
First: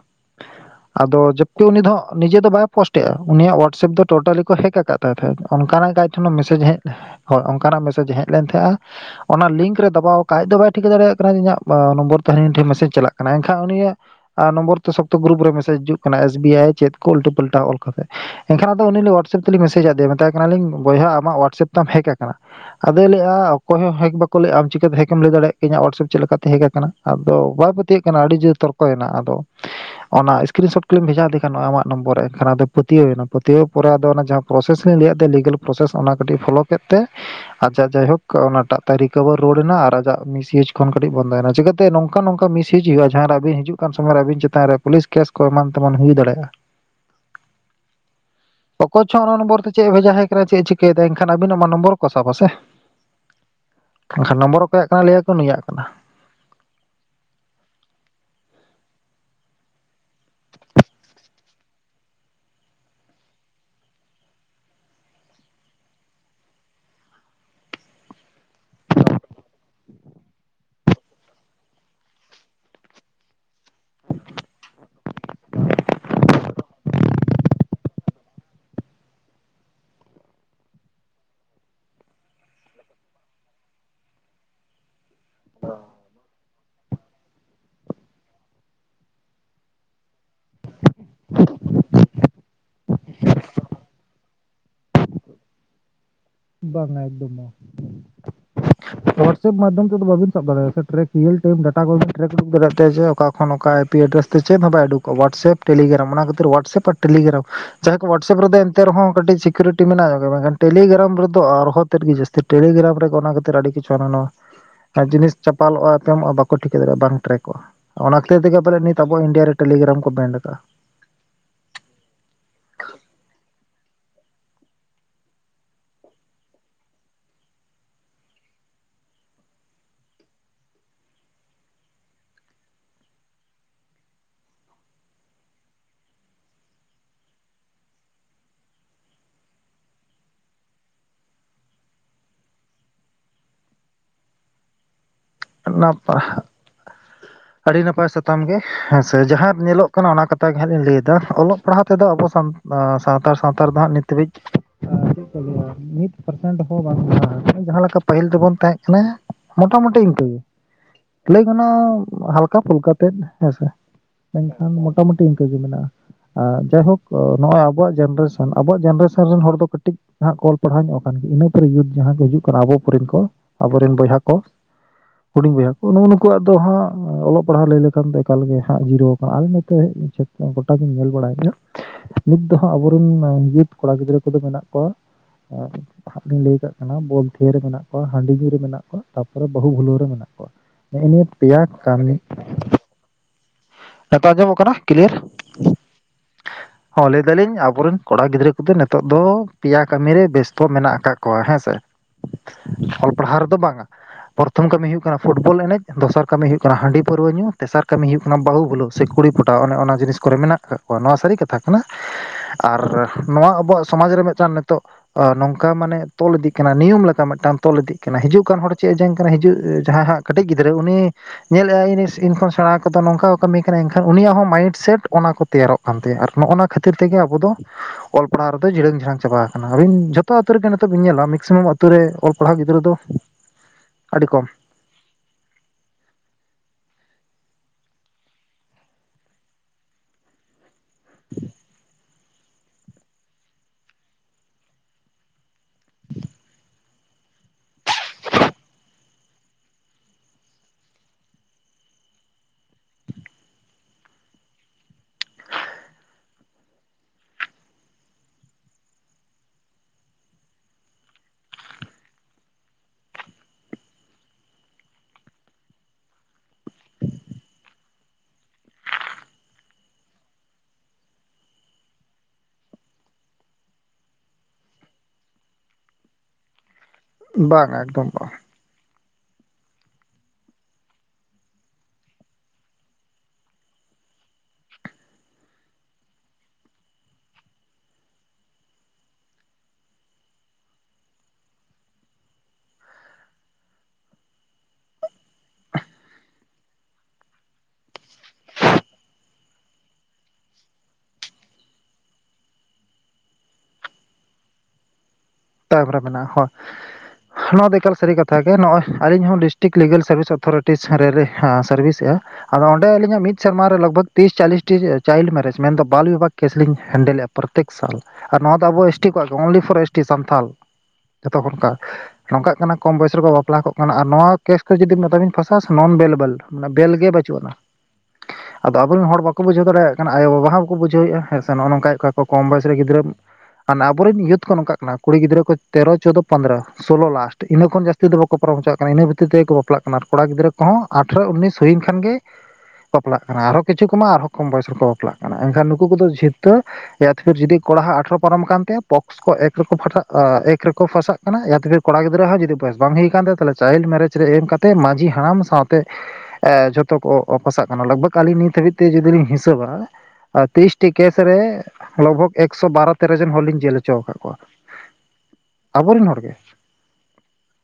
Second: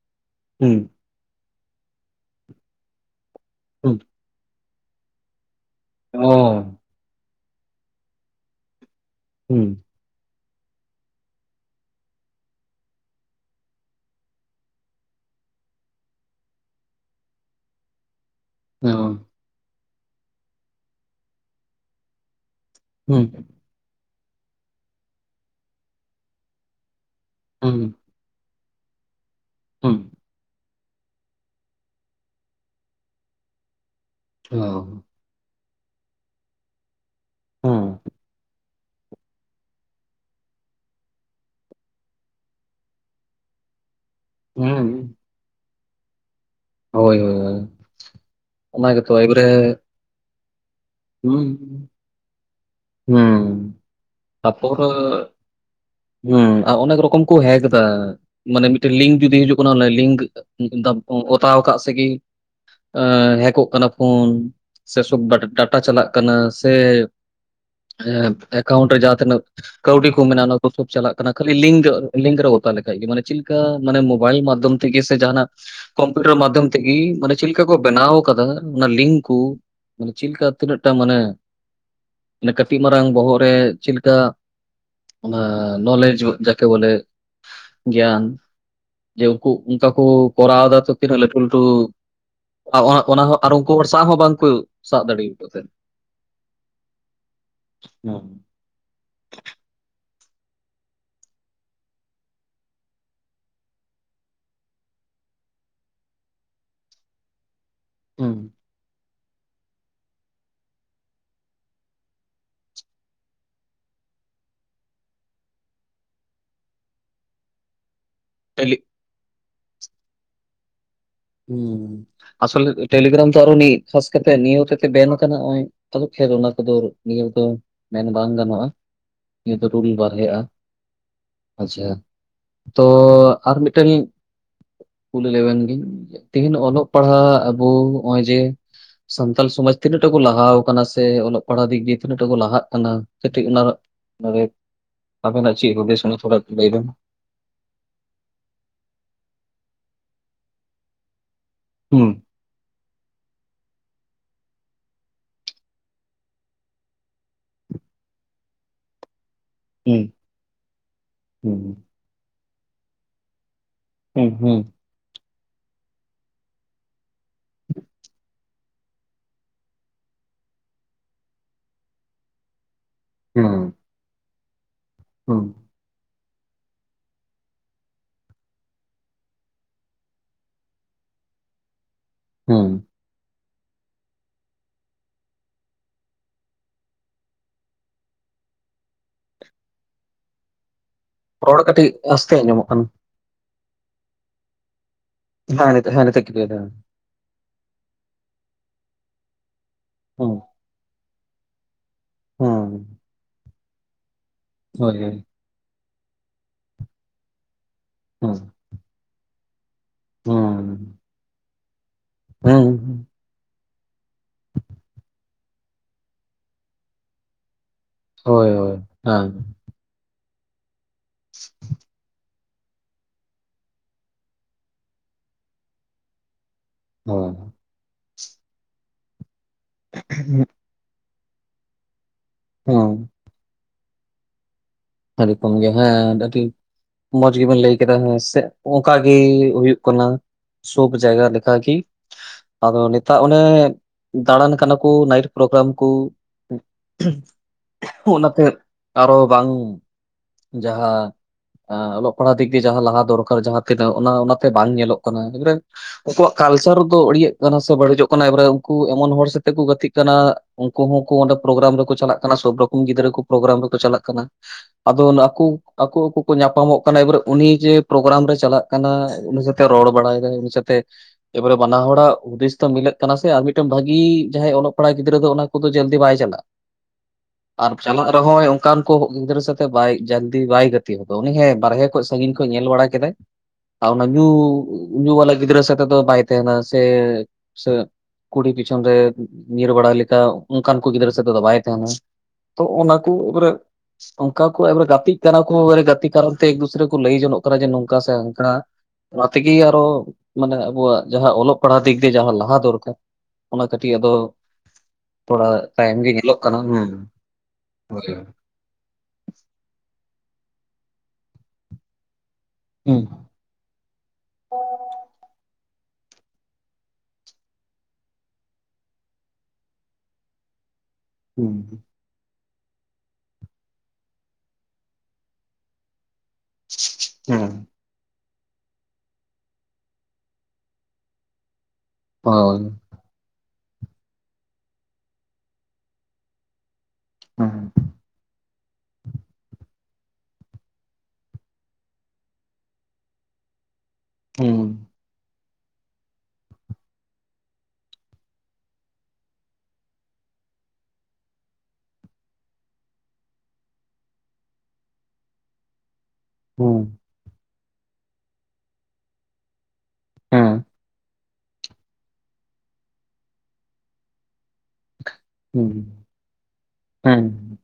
ᱦᱩᱸ ᱟᱫᱚ ᱩᱱᱤ ᱫᱚ ᱱᱤᱡᱮ ᱫᱚ ᱵᱟᱭ ᱯᱳᱥ ᱮᱼᱟ ᱩᱱᱤᱭᱟᱜ ᱦᱣᱟᱴᱥᱮᱯ ᱦᱩᱸ ᱫᱚ ᱴᱳᱴᱟᱞᱤ ᱠᱚ ᱦᱮᱠ ᱟᱠᱟᱫ ᱛᱟᱭ ᱛᱟᱦᱮᱸᱫ ᱚᱱᱠᱟᱱᱟᱜ ᱠᱟᱭ ᱚ ᱴᱷᱮᱱ ᱢᱮᱥᱡᱽ ᱦᱮᱡ ᱦᱳᱭ ᱚᱱᱠᱟᱱᱟᱜ ᱢᱮᱥᱡᱽ ᱦᱮᱡ ᱞᱮᱱ ᱛᱟᱦᱮᱸᱜᱼᱟ ᱚᱱᱟ ᱦᱩᱸ ᱞᱤᱝᱠ ᱨᱮ ᱫᱟᱵᱟᱣ ᱟᱡ ᱫᱚ ᱵᱟᱭ ᱴᱷᱤᱠᱟᱹ ᱫᱟᱲᱮᱭᱟᱜ ᱠᱟᱱᱟ ᱤᱧᱟᱹᱜ ᱱᱚᱢᱵᱚᱨ ᱛᱮᱤᱧ ᱴᱷᱮᱱ ᱢᱮᱥᱮᱡ ᱪᱟᱞᱟᱜ ᱠᱟᱱᱟ ᱮᱱᱠᱷᱟᱱ ᱩᱱᱟᱜ ᱱᱚᱢᱵᱚᱨ ᱥᱚᱠ ᱜᱨᱩᱯ ᱨᱮ ᱢᱮᱥᱮᱡᱽ ᱦᱤᱡᱩᱜ ᱠᱟᱱᱟ ᱮᱥ ᱵᱤ ᱟᱭ ᱪᱮᱫ ᱠᱚ ᱩᱞᱴᱟᱹ ᱯᱟᱞᱴᱟᱣ ᱚᱞ ᱠᱟᱛᱮ ᱮᱱᱠᱷᱟᱱ ᱟ ᱚ ᱩᱱᱤ ᱞᱳᱴᱮᱯ ᱛᱮᱞᱤᱧ ᱢᱮᱥᱮᱡᱟᱫᱮᱭᱟ ᱢᱮᱛ ᱠᱟᱱᱟᱞᱤᱧ ᱵᱚᱭᱟ ᱟᱟᱜ ᱦᱣᱟᱴᱥᱮᱯ ᱛᱟᱢ ᱦᱮᱠ ᱟᱠᱟᱱᱟ ᱦᱩᱸ ᱟᱫᱚᱭᱟᱹᱭᱼᱟ ᱚᱠᱚᱭ ᱦᱚᱸ ᱦᱮᱠ ᱵᱟᱠᱚ ᱞᱟᱹᱭᱼᱟ ᱟᱢ ᱪᱤᱠᱟᱹᱛᱮ ᱦᱮᱠ ᱮᱢ ᱞᱟᱹᱭ ᱫᱟᱲᱮᱭᱟᱜ ᱠᱤᱧᱟᱹᱜ ᱦᱣᱟᱴᱥᱮᱯ ᱪᱮᱫ ᱞᱮᱠᱟᱛᱮ ᱦᱮᱠ ᱟᱠᱟᱱᱟ ᱟᱫᱚ ᱵᱟᱭ ᱦᱩᱸ ᱯᱟᱹᱛᱭᱟᱹᱜ ᱠᱟᱱᱟ ᱟᱹᱰᱤ ᱡᱳᱨ ᱛᱚᱨᱠᱚᱚᱭᱮᱱᱟ ᱟᱫᱚ ᱦᱩᱸ ᱚᱱᱟ ᱥᱤᱥᱠᱨᱤᱱ ᱥᱚᱴ ᱞᱤᱢ ᱵᱷᱮᱡᱟ ᱠᱮᱫᱮᱟᱱᱜ ᱟᱟᱜ ᱱᱚᱢᱵ ᱮᱱᱠᱷ ᱟᱫᱚᱟᱹᱛᱭᱟᱹᱣᱱᱟ ᱯᱟᱹᱛᱟᱹᱣ ᱯᱮ ᱟᱫᱚ ᱚᱱᱟ ᱡᱟᱦᱟᱸ ᱚ ᱯᱨᱚᱥᱮᱥ ᱞᱤᱧ ᱞᱭᱟᱮᱭᱟ ᱞᱤᱜᱮᱞ ᱯᱨᱚᱥᱮᱥ ᱚᱱᱟ ᱠᱟᱹᱴᱤᱡ ᱯᱷᱚᱞᱳ ᱠᱮᱫ ᱛᱮ ᱟᱨ ᱦᱩᱸ ᱡᱟ ᱡᱟᱭᱦᱳᱠ ᱚᱱᱟ ᱴᱟᱜ ᱨᱤᱠᱟᱵᱚᱨ ᱨᱩᱣᱟᱹᱲ ᱮᱱᱟ ᱟᱨ ᱟᱡᱟᱜ ᱢᱤᱥᱦᱤᱭᱩᱡᱽ ᱠᱷᱚᱱ ᱠᱟᱹᱴᱤᱡ ᱵᱚᱱᱫᱚᱭᱮᱱᱟ ᱪᱤᱠᱟᱛᱮ ᱱᱚᱝᱠᱟ ᱱᱚᱝᱠᱟ ᱢᱤᱥᱦᱤᱭᱩᱡᱽ ᱦᱩᱭᱩᱜᱼᱟ ᱡᱟᱦᱟᱸ ᱨᱮ ᱟᱵᱤᱱ ᱦᱤᱡᱩᱜ ᱠᱟᱱ ᱥᱚᱢᱚᱭ ᱨᱮ ᱟᱵᱤᱱ ᱪᱮᱛᱟᱱ ᱨᱮ ᱦᱩᱸ ᱯᱩᱞᱤᱥ ᱠᱮᱥ ᱠᱚ ᱮᱢᱟᱱ ᱛᱮᱢᱟᱱ ᱦᱩᱭ ᱫᱟᱲᱮᱭᱟᱜᱼᱟ ᱦᱳᱭ ᱦᱳᱭᱳᱭ ᱚᱱᱟᱱᱟ ᱜᱮᱛ ᱟᱪᱷᱟ ᱚᱱᱟ ᱱᱚᱢᱵᱚᱨ ᱛᱮ ᱪᱮᱫ ᱮ ᱵᱷᱮᱡᱟᱟᱭ ᱠᱟᱱᱟ ᱪᱮᱫ ᱮ ᱪᱤᱠᱟᱹᱭ ᱫ ᱮᱱᱠᱷᱟᱱ ᱟᱵᱱᱟᱜ ᱚᱱᱟ ᱱᱚᱢᱵᱚᱨ ᱠᱚ ᱥᱟᱵᱟ ᱥᱮ ᱦᱮᱸ ᱮᱱᱠᱷᱟᱱ ᱱᱚᱢᱵᱚᱨ ᱛᱟᱯᱚᱨ ᱚᱠᱚᱭᱟᱜ ᱠᱟᱱᱟ ᱞᱟᱹᱭᱟᱠᱚ ᱱᱩᱭᱟᱜ ᱠᱟᱱᱟ ᱦᱸ ᱚᱱᱮᱠ ᱨᱚᱠᱚᱢ ᱠᱚ ᱦᱮᱸᱠ ᱮᱫᱟ ᱢᱟᱱᱮ ᱢᱤᱫᱴᱮᱱ ᱞᱤᱝᱠ ᱡᱚᱫᱤ ᱦᱤᱡᱩᱜ ᱠᱟᱱᱟ ᱞᱤᱝᱠ ᱚᱛᱟᱣ ᱥᱮᱜᱮ ᱥᱮᱤ ᱦᱮᱠᱚᱜ ᱠᱟᱱᱟ ᱯᱷᱳᱱ ᱥᱮ ᱰᱟᱴᱟ ᱪᱟᱞᱟᱜ ᱠᱟᱱᱟ ᱥᱮ ᱮᱠᱟᱩᱱᱴ ᱡᱟᱦᱟᱸ ᱛᱤᱱᱟᱹᱜ ᱠᱟᱣᱴᱤ ᱠᱩ ᱢᱮᱱᱟᱜ ᱪᱟᱞᱟᱜ ᱠᱟᱱᱟ ᱠᱷᱟᱞᱤᱝᱠ ᱨᱮ ᱚᱛᱟ ᱞᱮᱠᱷᱟᱡ ᱜᱮ ᱢᱟᱱᱮ ᱪᱮᱫ ᱞᱮᱠᱟ ᱢᱟᱱᱮ ᱢᱳᱵᱟᱭᱤᱞ ᱢᱟᱫᱽᱫᱷᱚᱢ ᱛᱮᱜᱮ ᱥᱮ ᱡᱟᱦᱟᱸᱱᱟᱜ ᱡᱟᱦᱟᱱᱟᱜ ᱠᱚᱢᱯᱤᱭᱩᱴᱟᱨ ᱢᱟᱫᱽᱫᱷᱚᱢ ᱛᱮᱜᱮ ᱢᱟᱱᱮ ᱪᱮᱫᱠᱟ ᱠᱚ ᱵᱮᱱᱟᱣ ᱟᱠᱟᱫᱟ ᱚᱱᱟ ᱞᱤᱝᱠ ᱠᱚ ᱪᱮᱫ ᱞᱮᱠᱟ ᱛᱤᱱᱟᱹᱜᱴᱟ ᱢᱟᱱᱮ [inaudible] ᱠᱟᱹᱴᱤᱡ ᱢᱟᱨᱟᱝ ᱵᱚᱦᱚᱜ ᱨᱮ ᱪᱮᱫ ᱞᱮᱠᱟ ᱚᱱᱟ ᱱᱚᱞᱮᱡᱽ ᱡᱟᱠᱮ ᱵᱚᱞᱮ ᱜᱮᱭᱟᱱ ᱡᱮ ᱩᱱᱠᱩ ᱚᱱᱠᱟ ᱠᱚ ᱠᱚᱨᱟᱣ ᱫᱟ ᱛᱚ ᱛᱤᱱᱟᱹᱜ ᱞᱟᱹᱴᱩ ᱞᱟᱹᱴᱩ ᱚᱱᱟᱦᱚᱸ ᱟᱨ ᱩᱱᱠᱩ ᱦᱚᱲ ᱥᱟᱵ ᱦᱚᱸ ᱵᱟᱝᱠᱚ ᱥᱟᱵ ᱫᱟᱲᱮᱠᱚ ᱛᱟᱦᱮᱸᱱ ᱵᱟᱝᱟ ᱮᱠᱫᱚᱢ ᱦᱚᱣᱟᱴᱥᱮᱯ ᱢᱟᱫᱽᱫᱷᱚᱢ ᱛᱮᱫᱚ ᱵᱟᱝᱵᱚᱱ ᱥᱟᱵ ᱫᱟᱲᱮᱼᱟ ᱥᱮ ᱴᱨᱮᱠ ᱨᱤᱭᱮᱞ ᱴᱤᱢ ᱰᱟ ᱠᱚ ᱴᱨᱮᱠ ᱩᱩ ᱫᱮᱭᱟᱜᱟ ᱡ ᱚᱠᱟ ᱠᱷᱚᱱᱠᱟ ᱟᱭ ᱯᱤ ᱮᱰᱨᱮᱥ ᱛᱮ ᱪᱮᱫ ᱦᱚᱸ ᱵᱟᱭᱰᱩᱠᱼᱟ ᱚᱣᱟᱥ ᱥᱮᱵ ᱴᱮᱞᱤᱜᱨᱟᱢ ᱚᱱᱟ ᱠᱷᱛᱤᱨ ᱣᱟᱴᱥᱮᱯ ᱟᱨ ᱴᱮᱞᱤᱜᱨᱟᱢ ᱡᱟᱦᱟᱸᱭ ᱠᱚ ᱦᱩᱸ ᱦᱣᱟᱴᱥᱮᱯ ᱨᱮᱫᱚ ᱮᱱᱛᱮ ᱨᱮᱦᱚ ᱸ ᱥᱤᱠᱩᱨᱤᱴᱤ ᱢᱮᱱᱟᱜ ᱟ ᱢᱮᱱᱠᱷᱟᱱ ᱴᱮᱞᱤᱜᱨᱟᱢ ᱨᱮᱫᱚ ᱟᱨᱦᱚᱸ ᱛᱮᱫ ᱜᱮ ᱡᱟᱹᱥᱛᱤ ᱴᱮᱞᱤᱜᱨᱟᱢ ᱨᱮᱜᱮ ᱚᱱᱟ ᱠᱷᱛᱤᱨ ᱟᱹᱰᱤ ᱠᱤᱪᱷᱩ ᱦᱟᱱᱟ ᱱᱟᱣᱟ ᱡᱤᱱᱤᱥ ᱪᱟᱯᱟᱞᱚᱜᱼᱟᱯᱮᱢᱚᱜᱼᱟ ᱵᱟᱠᱚ ᱴᱷᱤᱠᱟᱹ ᱫᱟᱲᱮᱭᱟᱜᱼᱟ ᱵᱟᱝ ᱴᱨᱮᱠᱚᱜᱼᱟ ᱚᱱᱟ ᱠᱷᱟᱹᱛᱤᱨ ᱴᱮᱞᱤ ᱛᱮᱜᱮᱮ ᱱᱤᱛ ᱟᱵᱚ ᱤᱱᱰᱤᱭᱟ ᱴᱮᱞᱤᱜᱨᱟᱢ ᱠᱚ ᱵᱮᱱᱴ ᱟᱠᱟᱫᱼᱟ ᱦᱩᱸ ᱟᱥᱚᱞᱮ ᱴᱮᱞᱤᱜᱨᱟᱢ ᱫᱚ ᱟᱨᱚ ᱱᱤᱭᱟᱹ ᱠᱷᱟᱥ ᱠᱟᱛᱮ ᱱᱤᱭᱟᱹᱚᱛ ᱛᱮ ᱵᱮᱱᱰ ᱠᱟᱱᱟ ᱱᱚᱜᱼᱚᱭ ᱟᱫᱚ ᱠᱷᱮᱛ ᱚᱱᱟ ᱠᱚᱫᱚ ᱱᱤᱭᱟᱹ ᱫᱚ ᱢᱮᱱ ᱵᱟᱝ ᱜᱟᱱᱚᱜᱼᱟ ᱱᱤᱭᱟᱹ ᱫᱚ ᱨᱩᱞ ᱵᱟᱨᱦᱮᱜᱼᱟ ᱟᱪᱪᱷᱟ ᱛᱚ ᱟᱨ ᱢᱤᱫᱴᱮᱱ ᱠᱩᱞᱤᱞᱮᱵᱷᱮᱱ ᱜᱤ ᱛᱮᱦᱤᱧ ᱚᱞᱚᱜ ᱯᱟᱲᱦᱟᱜ ᱟᱵᱚ ᱱᱚᱜᱼᱚᱭ ᱡᱮ ᱥᱟᱱᱛᱟᱞ ᱥᱚᱢᱟᱡᱽ ᱛᱤᱱᱟᱹᱜ ᱴᱟᱜ ᱠᱚ ᱞᱟᱦᱟᱣ ᱟᱠᱟᱱᱟ ᱥᱮ ᱚᱞᱚᱜ ᱯᱟᱲᱦᱟᱜ ᱫᱤᱠ ᱫᱤᱭᱮ ᱛᱤᱱᱟᱹᱜ ᱴᱟ ᱠᱚ ᱞᱟᱦᱟᱜ ᱠᱟᱱᱟ ᱠᱟᱹᱴᱤᱡ ᱚᱱᱟ ᱚᱱᱟ ᱜᱮ ᱟᱵᱮᱱᱟᱜ ᱪᱮᱫ ᱦᱩᱫᱤᱥ ᱱᱟᱯᱟ ᱟᱹᱰᱤ ᱱᱟᱯᱟᱭ ᱥᱟᱛᱟᱢ ᱜᱮ ᱦᱮᱸ ᱥᱮ ᱡᱟᱦᱟᱸ ᱧᱮᱞᱚᱜ ᱠᱟᱱᱟ ᱚᱱᱟ ᱠᱟᱛᱷᱟ ᱚᱱᱟ ᱠᱟᱛᱷᱟ ᱜᱮᱞᱤᱧ ᱞᱟᱹᱭ ᱮᱫᱟ ᱚᱞᱚᱜ ᱯᱟᱲᱦᱟᱣ ᱛᱮᱫᱚ ᱦᱩᱸ ᱟᱵᱚ ᱥᱟᱱ ᱥᱟᱱᱛᱟᱲ ᱥᱟᱶᱛᱟ ᱨᱮ ᱫᱚ ᱦᱟᱸᱜ ᱱᱤᱛ ᱦᱟᱹᱵᱤᱡ ᱪᱮᱫ ᱠᱚ ᱞᱟᱹᱭ ᱟ ᱢᱤᱫ ᱯᱟᱨᱥᱮᱱᱴ ᱦᱚᱸ ᱵᱟᱝ ᱢᱮᱱᱟᱜᱼᱟ ᱡᱟᱦᱟᱸ ᱞᱮᱠᱟ ᱯᱟᱹᱦᱤᱞ ᱡᱮᱢᱚᱱ ᱛᱟᱦᱮᱸ ᱠᱟᱱᱟ ᱢᱚᱴᱟᱟᱢᱩᱴᱤ ᱦᱩᱸ ᱤᱱᱠᱟᱹᱜᱮ ᱞᱟᱹᱭ ᱦᱩᱸ ᱜᱟᱱᱚᱜ ᱟ ᱦᱟᱞᱠᱟ ᱯᱩᱞᱠᱟ ᱛᱮᱫ ᱦᱮᱸᱥᱮ ᱦᱩᱸ ᱢᱮᱱᱠᱷᱟᱱ ᱦᱩᱸ ᱢᱳᱴᱟᱢᱩᱴᱤ ᱤᱱᱠᱟᱹ ᱜᱮ ᱢᱮᱱᱟᱜᱼᱟ ᱡᱟᱭᱦᱳᱠ ᱱᱚᱜ ᱟᱵᱚᱣᱟᱜ ᱡᱱᱨᱮᱥᱚᱱ ᱟᱵᱚᱣᱟᱜ ᱡᱱᱨᱮᱥᱚᱱ ᱨᱮᱱ ᱦᱚᱲ ᱫᱚ ᱠᱟᱹᱴᱤᱡ ᱦᱟᱝ ᱠᱚ ᱚᱞ ᱯᱟᱲᱦᱟᱣ ᱧᱚᱜ ᱠᱟᱱᱟ᱾ ᱤᱱᱟᱹ ᱯᱚᱨᱮ ᱭᱩᱛ ᱡᱟᱦᱟᱸ ᱠᱚ ᱦᱤᱡᱩᱜ ᱠᱟᱱᱟ ᱟᱵᱚ ᱠᱚᱨᱮᱱ ᱠᱚ ᱦᱩᱸ ᱟᱵᱚᱨᱮᱱ ᱵᱚᱭᱦᱟ ᱠᱚ᱾ ᱦᱩᱸ ᱦᱩᱰᱤᱧ ᱜᱮᱭᱟ ᱠᱚ ᱱᱩᱩᱱᱩᱠᱩ ᱩᱱᱚᱣᱟᱜ ᱫᱚ ᱦᱟᱸᱜ ᱚᱞᱚᱜ ᱯᱟᱲᱦᱟᱣ ᱞᱟᱹᱭ ᱞᱮᱠᱷᱟᱱ ᱫᱚ ᱮᱠᱟᱞᱜᱮ ᱦᱟᱸᱜ ᱡᱤᱨᱚ ᱟᱠᱟᱱᱟ ᱟᱞᱮ ᱱᱚᱛᱮ ᱜᱚᱴᱟᱜᱮᱧ ᱧᱮᱞ ᱵᱟᱲᱟ ᱠᱮᱫᱟ᱾ ᱱᱤᱛ ᱫᱚ ᱦᱩᱸ ᱦᱟᱸᱜ ᱟᱵᱚᱨᱮᱱ ᱭᱩᱛ ᱠᱚᱲᱟ ᱜᱤᱫᱽᱨᱟᱹ ᱠᱚᱫᱚ ᱢᱮᱱᱟᱜ ᱠᱚᱣᱟ ᱦᱟᱸᱜ ᱞᱤᱧ ᱞᱟᱹᱭ ᱠᱟᱜ ᱠᱟᱱᱟ ᱵᱚᱞ ᱛᱷᱤᱭᱟᱹ ᱨᱮ ᱢᱮᱱᱟᱜ ᱠᱚᱣᱟ ᱦᱟᱺᱰᱤ ᱧᱩ ᱨᱮ ᱢᱮᱱᱟᱜ ᱠᱚᱣᱟ ᱛᱟᱯᱚᱨᱮ ᱵᱟᱹᱦᱩ ᱵᱷᱩᱞᱳ ᱨᱮ ᱢᱮᱱᱟᱜ ᱠᱚᱣᱟ᱾ ᱱᱮᱜᱼ ᱱᱤᱭᱟᱹ ᱨᱚᱲ ᱯᱮᱭᱟ ᱠᱟᱹᱴᱤᱡ ᱠᱟᱹᱡᱤ ᱟᱥᱛᱮ ᱟᱸᱡᱚᱢᱚᱜ ᱠᱟᱱᱟ ᱱᱤᱛᱚᱜ ᱟᱸᱡᱚᱢᱚᱜ ᱠᱟᱱᱟ᱾ ᱠᱞᱤᱭᱟᱨ ᱦᱮᱸ ᱱᱤᱛᱚᱜ ᱦᱮᱸ ᱱᱤᱛᱚᱜ ᱠᱞᱤᱭᱟᱨ ᱦᱮᱸ ᱦᱚᱸ ᱞᱟᱹᱭᱫᱟᱞᱤᱧ ᱟᱵᱚᱨᱮᱱ ᱠᱚᱲᱟ ᱜᱤᱫᱽᱨᱟᱹ ᱠᱚᱫᱚ ᱱᱤᱛᱚᱜ ᱫᱚ ᱯᱮᱭᱟ ᱠᱟᱹᱢᱤ ᱨᱮ ᱦᱩᱸ ᱵᱮᱥᱛᱚ ᱢᱮᱱᱟᱜ ᱟᱠᱟᱫ ᱠᱚᱣᱟ ᱦᱮᱸᱥᱮ ᱦᱩᱸ ᱚᱞ ᱯᱟᱲᱦᱟᱣ ᱨᱮᱫᱚ ᱵᱟᱝ-ᱟ ᱯᱨᱚᱛᱷᱚᱢ ᱠᱟᱹᱢᱤ ᱦᱳᱭ ᱦᱩᱭᱩᱜ ᱦᱳᱭ ᱠᱟᱱᱟ ᱯᱷᱩᱴᱵᱚᱞ ᱮᱱᱮᱡ ᱫᱚᱥᱟᱨ ᱠᱟᱹᱢᱤ ᱦᱩᱭᱩᱜ ᱠᱟᱱᱟ ᱦᱟᱺᱰᱤ ᱯᱟᱹᱨᱣᱟᱹ ᱧᱩ ᱛᱮᱥᱟᱨ ᱠᱟᱹᱢᱤ ᱦᱩᱭᱩᱜ ᱦᱩᱸ ᱠᱟᱱᱟ ᱵᱟᱹᱦᱩ ᱵᱷᱩᱞᱟᱹᱣ ᱥᱮ ᱠᱩᱲᱤ ᱯᱚᱴᱟᱣ ᱱᱼᱚ ᱱᱚᱣᱟ ᱡᱤᱱᱤᱥ ᱠᱚᱨᱮ ᱢᱮᱱᱟᱜ ᱟᱠᱟᱫ ᱦᱩᱸ ᱠᱚᱣᱟ ᱱᱚᱣᱟ ᱥᱟᱹᱨᱤ ᱠᱟᱛᱷᱟ ᱠᱟᱱᱟ᱾ ᱟᱨ ᱦᱩᱸ ᱱᱚᱣᱟ ᱟᱵᱚᱣᱟᱜ ᱥᱚᱢᱟᱡ ᱨᱮ ᱢᱤᱫᱴᱟᱝ ᱱᱤᱛᱚᱜ ᱱᱚᱝᱠᱟ ᱢᱟᱱᱮ ᱛᱚᱞ ᱤᱫᱤᱜ ᱠᱟᱱᱟ ᱱᱤᱭᱚᱢ ᱞᱮᱠᱟ ᱢᱤᱫᱴᱟᱝ ᱛᱚᱞ ᱤᱫᱤᱜ ᱠᱟᱱᱟ ᱦᱤᱡᱩᱜ ᱦᱳᱭ ᱠᱟᱱ ᱦᱚᱲ ᱦᱳᱭ ᱪᱮᱫ ᱮ ᱡᱟᱝ ᱠᱟᱱᱟ ᱦᱮᱸ ᱦᱤᱡᱩᱜ ᱡᱟᱦᱟᱸᱭ ᱦᱟᱸᱜ ᱠᱟᱹᱴᱤᱡ ᱜᱤᱫᱽᱨᱟᱹ ᱩᱱᱤ ᱧᱮᱞᱮᱫ ᱟᱭ ᱤᱧ ᱠᱷᱚᱱ ᱥᱮᱬᱟ ᱠᱚᱫᱚ ᱱᱚᱝᱠᱟ ᱠᱚ ᱠᱟᱹᱢᱤ ᱠᱟᱱᱟ ᱮᱱᱠᱷᱟᱱ ᱩᱱᱤᱭᱟᱜ ᱦᱚᱸ ᱢᱟᱭᱤᱰ ᱥᱮᱴ ᱚᱱᱟ ᱠᱚ ᱛᱮᱭᱟᱨᱚᱜ ᱠᱟᱱ ᱛᱟᱭᱟ ᱟᱨ ᱱᱚᱜᱼᱚ ᱱᱚᱣᱟ ᱠᱷᱟᱹᱛᱤᱨ ᱛᱮᱜᱮ ᱦᱳᱭ ᱟᱵᱚ ᱫᱚ ᱚᱞ ᱯᱟᱲᱦᱟᱣ ᱨᱮᱫᱚ ᱡᱷᱲᱟᱝ ᱡᱷᱮᱲᱟᱝ ᱪᱟᱵᱟ ᱟᱠᱟᱱᱟ ᱟᱵᱤᱱ ᱡᱚᱛᱚ ᱟᱛᱳ ᱨᱮᱜᱮ ᱱᱤᱛᱚᱜ ᱵᱤᱱ ᱧᱮᱞᱟ ᱢᱮᱠᱥᱤᱢᱟᱢ ᱟᱛᱳ ᱨᱮ ᱚᱞ ᱯᱟᱲᱦᱟᱣ ᱜᱤᱫᱽᱨᱟᱹ ᱫᱚ ᱦᱩᱸ ᱟᱹᱰᱤ ᱠᱚᱢ ᱦ ᱟ. ᱰᱤ ᱠᱚᱢ [unintelligible] ᱢᱚᱸᱡᱽ ᱜᱮᱵᱮᱱ ᱞᱟᱹᱭ ᱠᱮᱫᱟ ᱦᱮᱸ ᱚᱱᱠᱟᱜᱮ ᱦᱩᱭᱩᱜ ᱠᱟᱱᱟ ᱥᱩᱯ ᱡᱟᱭᱜᱟ ᱞᱮᱠᱟ ᱜᱮ ᱟᱫᱚ ᱱᱮᱛᱟᱨ ᱚᱱᱮ ᱫᱟᱬᱟᱱ ᱠᱟᱱᱟ ᱠᱚ ᱱᱟᱭᱤᱴ ᱯᱨᱳᱜᱨᱟᱢ ᱠᱚ ᱚᱱᱟᱛᱮ ᱟᱨᱚ ᱵᱟᱝ ᱡᱟᱦᱟᱸ ᱚᱞᱚᱜ ᱯᱟᱲᱦᱟᱜ ᱫᱤᱠ ᱫᱮ ᱡᱟᱦᱟᱸ ᱞᱟᱦᱟ ᱫᱚᱨᱠᱟᱨ ᱡᱟᱦᱟᱸ ᱛᱤᱱᱟᱹᱜ ᱚᱱᱟᱛᱮ ᱵᱟᱝ ᱧᱮᱞᱚᱜ ᱠᱟᱱᱟ ᱩᱱᱠᱩᱣᱟᱜ ᱠᱟᱛᱷᱟ ᱠᱟᱞᱪᱟᱨ ᱫᱚ ᱟᱹᱲᱤᱭᱟᱹᱜ ᱠᱟᱱᱟ ᱥᱮ ᱵᱲᱤᱡᱚᱜ ᱠᱟᱱᱟ ᱮᱵᱟᱨᱮ ᱩᱱᱠᱩ ᱮᱢᱚᱱ ᱦᱚᱲ ᱥᱟᱛᱮ ᱠᱚ ᱜᱟᱛᱮᱜ ᱠᱟᱱᱟ ᱩᱱᱠᱩ ᱦᱚᱸᱠᱚ ᱚᱸᱰᱮ ᱯᱨᱳᱜᱨᱟᱢ ᱨᱮᱠᱚ ᱪᱟᱞᱟᱜ ᱠᱟᱱᱟ ᱥᱚᱵ ᱨᱚᱠᱚᱢ ᱜᱤᱫᱽᱨᱟᱹ ᱠᱚ ᱯᱨᱳᱜᱨᱟᱢ ᱨᱮᱠᱚ ᱪᱟᱞᱟᱜ ᱠᱟᱱᱟ ᱟᱫᱚ ᱟᱠᱚ ᱟᱠᱚ ᱟᱠᱚ ᱠᱚ ᱧᱟᱯᱟᱢᱚᱜ ᱠᱟᱱᱟ ᱩᱱᱤ ᱡᱮ ᱯᱨᱳᱜᱨᱟᱢ ᱨᱮ ᱪᱟᱞᱟᱜ ᱠᱟᱱᱟ ᱩᱱᱤ ᱥᱟᱛᱮ ᱨᱚᱲ ᱨᱚᱲ ᱵᱟᱲᱟᱭ ᱩᱱᱤ ᱥᱟᱛᱮ ᱮᱵᱟᱨᱮ ᱵᱟᱱᱟ ᱦᱚᱲᱟᱜ ᱦᱩᱫᱤᱥ ᱫᱚ ᱢᱤᱞᱟᱹᱜ ᱠᱟᱱᱟ ᱥᱮ ᱟᱨ ᱢᱤᱫᱴᱟᱝ ᱵᱷᱟᱜᱤ ᱚᱞᱚᱜ ᱯᱟᱲᱦᱟᱣ ᱜᱤᱫᱽᱨᱟᱹ ᱫᱚ ᱚᱱᱟ ᱠᱚᱫᱚ ᱡᱚᱞᱫᱤ ᱵᱟᱭ ᱪᱟᱞᱟᱜᱼᱟ ᱟᱨ ᱵᱟᱝᱟ ᱮᱠᱫᱚᱢ ᱪᱟᱞᱟᱜ ᱨᱮᱦᱚᱸ ᱚᱱᱠᱟᱱ ᱠᱚ ᱡᱚᱞᱫᱤ ᱵᱟᱭ ᱜᱟᱛᱮ ᱦᱚᱚᱫ ᱩᱱᱤ ᱦᱮᱸ ᱵᱟᱨᱦᱮ ᱠᱷᱚᱱᱚᱡ ᱥᱟᱺᱜᱤᱧ ᱠᱷᱚᱱ ᱧᱮᱞ ᱵᱟᱲᱟ ᱠᱮᱫᱟᱭ᱾ ᱦ ᱧᱩ ᱧᱩ ᱵᱟᱞᱟ ᱜᱤᱫᱽᱨᱟᱹ ᱥᱟᱛᱮ ᱫᱚ ᱵᱟᱭ ᱛᱟᱦᱮᱱᱟ ᱥᱮ ᱥᱮ ᱠᱩᱲᱤ ᱯᱤᱪᱷᱚᱱ ᱨᱮ ᱧᱤᱨ ᱵᱟᱲᱟ ᱞᱮᱠᱟ ᱚᱱᱠᱟᱱ ᱠᱚ ᱜᱤᱫᱽᱨᱟᱹ ᱥᱟᱛᱮ ᱫᱚ ᱵᱟᱭ ᱛᱟᱦᱮᱱᱟ᱾ ᱛᱚ ᱚᱱᱟ ᱠᱩ [unintelligible] ᱚᱱᱠᱟ ᱠᱚ ᱮᱵᱟᱨᱮ ᱜᱟᱛᱮᱜ ᱠᱟᱱᱟ ᱠᱚ ᱜᱟᱛᱮ ᱠᱟᱨᱚᱱ ᱛᱮ ᱮᱠ ᱫᱩᱥᱨᱮ ᱠᱚ ᱞᱟᱹᱭ ᱡᱚᱱᱚᱜ ᱠᱟᱱᱟ ᱡᱮ ᱱᱚᱝᱠᱟ ᱥᱮ ᱚᱱᱠᱟ᱾ ᱚᱱᱟ ᱛᱮᱜᱮ ᱟᱨᱚ ᱢᱟᱱᱮ ᱟᱵᱚᱣᱟᱜ ᱡᱟᱦᱟᱸ ᱚᱞᱚᱜ ᱯᱟᱲᱦᱟᱜ ᱫᱤᱠ ᱫᱤᱭᱮ ᱡᱟᱦᱟᱸ ᱞᱟᱦᱟ ᱫᱚᱨᱠᱟᱨ ᱚᱱᱟ ᱠᱟᱹᱴᱤᱡ ᱟᱫᱚ ᱛᱷᱚᱲᱟ ᱛᱟᱭᱚᱢ ᱨᱮ ᱜᱮ ᱢᱮᱱᱟᱜᱼᱟ ᱧᱮᱞᱚᱜ ᱦᱳᱭ ᱠᱟᱱᱟ ᱦᱩᱸ ᱱᱚᱣᱟ ᱫᱚ ᱮᱠᱟᱞ ᱥᱟᱹᱨᱤ ᱠᱟᱛᱷᱟ ᱜᱮ ᱱᱚᱜᱼᱚᱭ ᱟᱹᱞᱤᱧ ᱦᱚᱸ ᱰᱤᱥᱴᱤᱠ ᱞᱤᱜᱟᱞ ᱥᱟᱨᱵᱷᱤᱥ ᱚᱛᱷᱚᱨᱤᱴᱤᱡ ᱨᱮᱞᱤ ᱥᱟᱨᱵᱷᱤᱥ ᱮᱼᱟ᱾ ᱟᱫᱚ ᱚᱸᱰᱮ ᱦᱩᱸ ᱟᱞᱤᱧᱟᱜ ᱢᱤᱫ ᱥᱮᱨᱢᱟ ᱨᱮ ᱞᱚᱜᱽ ᱵᱷᱟᱜᱽ ᱛᱤᱨᱤᱥ ᱪᱟᱞᱞᱤᱥᱴᱤ ᱪᱟᱭᱤᱞᱰ ᱢᱮᱨᱮᱡᱽ ᱢᱮᱱᱫᱚ ᱵᱟᱞᱤ ᱵᱤᱵᱷᱟᱜᱽ ᱠᱮᱥ ᱞᱤᱧ ᱦᱮᱱᱰᱮᱞᱮᱫᱼᱟ ᱯᱨᱚᱛᱛᱮᱠ ᱥᱟᱞ ᱟᱨ ᱱᱚᱣᱟ ᱫᱚ ᱟᱵᱚ ᱮᱥ ᱴᱤ ᱠᱚᱣᱟᱜ ᱜᱮ ᱚᱱᱞᱤ ᱯᱷᱚᱨ ᱮᱥ ᱴᱤ ᱥᱟᱱ ᱛᱷᱟᱞ ᱡᱚᱛᱚ ᱠᱷᱚ ᱦᱩᱸ ᱚᱱᱠᱟ ᱱᱚᱝᱠᱟᱜ ᱠᱟᱱᱟ ᱠᱚᱢ ᱵᱚᱭᱮᱥ ᱨᱮᱠᱚ ᱵᱟᱯᱞᱟ ᱠᱚᱜ ᱠᱟᱱᱟ ᱟᱨ ᱱᱚᱣᱟ ᱠᱮᱥ ᱠᱚ ᱡᱩᱫᱤ ᱢᱮᱛᱟᱵᱤᱱ ᱯᱷᱟᱥᱟ ᱥᱮ ᱱᱚᱱ ᱮᱵᱮᱞᱮᱵᱮᱞ ᱢᱟᱱᱮ ᱵᱮᱞ ᱜᱮ ᱵᱟᱹᱪᱩᱜ ᱟᱱᱟ᱾ ᱦᱩᱸ ᱟᱫᱚ ᱟᱵᱚᱨᱮᱱ ᱦᱚᱲ ᱵᱟᱠᱚ ᱵᱩᱡᱷᱟᱹᱣ ᱫᱟᱲᱮᱭᱟᱜ ᱠᱟᱱᱟ ᱟᱭᱳ ᱵᱟᱵᱟ ᱦᱚᱸ ᱵᱟᱠᱚ ᱵᱩᱡᱷᱟᱹᱣᱮᱫᱼᱟ ᱦᱮᱸ ᱥᱮ ᱱᱚᱜᱼᱚ ᱱᱚᱝ ᱱᱚᱝᱠᱟᱭᱮᱫ ᱠᱚᱣᱟ ᱠᱚ ᱠᱚᱢ ᱵᱚᱭᱮᱥ ᱨᱮ ᱜᱤᱫᱽᱨᱟᱹ ᱟᱵᱚᱨᱮᱱ ᱭᱩᱛ ᱠᱚ ᱱᱚᱝᱠᱟᱜ ᱠᱟᱱᱟ ᱠᱩᱲᱤ ᱜᱤᱫᱽᱨᱟᱹ ᱠᱚ ᱛᱮᱨᱚ ᱪᱳᱫᱚ ᱯᱚᱱᱫᱨᱚ ᱥᱳᱞᱳ ᱞᱟᱥᱴ ᱤᱱᱟᱹ ᱠᱷᱚᱱ ᱡᱟᱹᱥᱛᱤ ᱫᱚ ᱵᱟᱠᱚ ᱯᱟᱨᱚᱢ ᱦᱚᱪᱚᱣᱟᱜ ᱠᱟᱱᱟ ᱤᱱᱟᱹ ᱵᱷᱤᱛᱤᱨ ᱛᱮᱜᱠᱚ ᱵᱟᱯᱞᱟᱜ ᱠᱟᱱᱟ ᱟᱨ ᱠᱚᱲᱟ ᱜᱤᱫᱽᱨᱟᱹ ᱠᱚᱦᱚᱸ ᱟᱴᱷᱨᱚ ᱩᱱᱤᱥ ᱦᱩᱭᱮᱱ ᱠᱷᱟᱱ ᱜᱮ ᱵᱟᱯᱞᱟᱜ ᱠᱟᱱᱟ ᱟᱨᱦᱚᱸ ᱠᱤᱪᱷᱩ ᱠᱚᱢᱟ ᱟᱨᱦᱚᱸ ᱠᱚᱢ ᱵᱚᱭᱮᱥ ᱨᱮᱠᱚ ᱵᱟᱯᱞᱟᱜ ᱠᱟᱱᱟ᱾ ᱮᱱᱠᱷᱟᱱ ᱱᱩᱠᱩ ᱠᱚᱫᱚ ᱡᱷᱤᱛᱟᱹ ᱭᱟᱛ ᱯᱩᱨ ᱡᱩᱫᱤ ᱠᱚᱲᱟᱦ ᱟᱴᱷᱨᱚ ᱯᱟᱨᱚᱢ ᱠᱟᱱᱟᱱ ᱛᱟᱭᱟ ᱯᱚᱠᱥ ᱠᱚ ᱮᱠ ᱨ ᱷᱟᱴᱟᱜ ᱮᱠ ᱨᱮᱠᱚ ᱯᱷᱟᱥᱟᱜ ᱠᱟᱱᱟ ᱛᱮᱜᱤ ᱠᱚᱲᱟ ᱜᱤᱫᱽᱨᱟᱹ ᱦᱚᱸ ᱡᱩᱫᱤ ᱵᱚᱭᱮᱥ ᱵᱟᱝ ᱦᱩᱭᱠᱟᱱ ᱛᱟᱭᱟ ᱛᱟᱦᱚᱞᱮ ᱪᱟᱭᱤᱞᱰ ᱢᱮᱨᱮᱡᱽ ᱨᱮ ᱮᱢ ᱠᱟᱛᱮ ᱢᱺᱡᱷᱤ ᱦᱟᱲᱟᱢ ᱥᱟᱶᱛᱮ ᱮ ᱡᱷᱚᱛᱚ ᱠᱚ ᱯᱚᱥᱟᱜ ᱠᱟᱱᱟ ᱞᱟᱜ ᱵᱷᱟᱜᱽ ᱟᱹᱞᱤᱧ ᱱᱤᱛ ᱦᱟᱹᱵᱤᱡ ᱛᱮ ᱡᱚᱫᱤ ᱞᱤᱧ ᱦᱤᱥᱟᱹᱵᱽᱼᱟ ᱟᱨ ᱛᱤᱨᱤᱥᱴᱤ ᱠᱮᱥ ᱨᱮ ᱞᱚᱜ ᱵᱷᱟᱜᱽ ᱮᱠᱥᱚ ᱵᱟᱨᱚ ᱛᱮᱨᱚ ᱡᱚᱱ ᱦᱚᱲᱞᱤᱧ ᱡᱮᱞ ᱦᱚᱪᱚ ᱟᱠᱟᱫ ᱠᱚᱣᱟ ᱦᱩᱸ ᱟᱵᱚᱨᱮᱱ ᱦᱚᱲ ᱜᱮ ᱦᱮᱧᱸ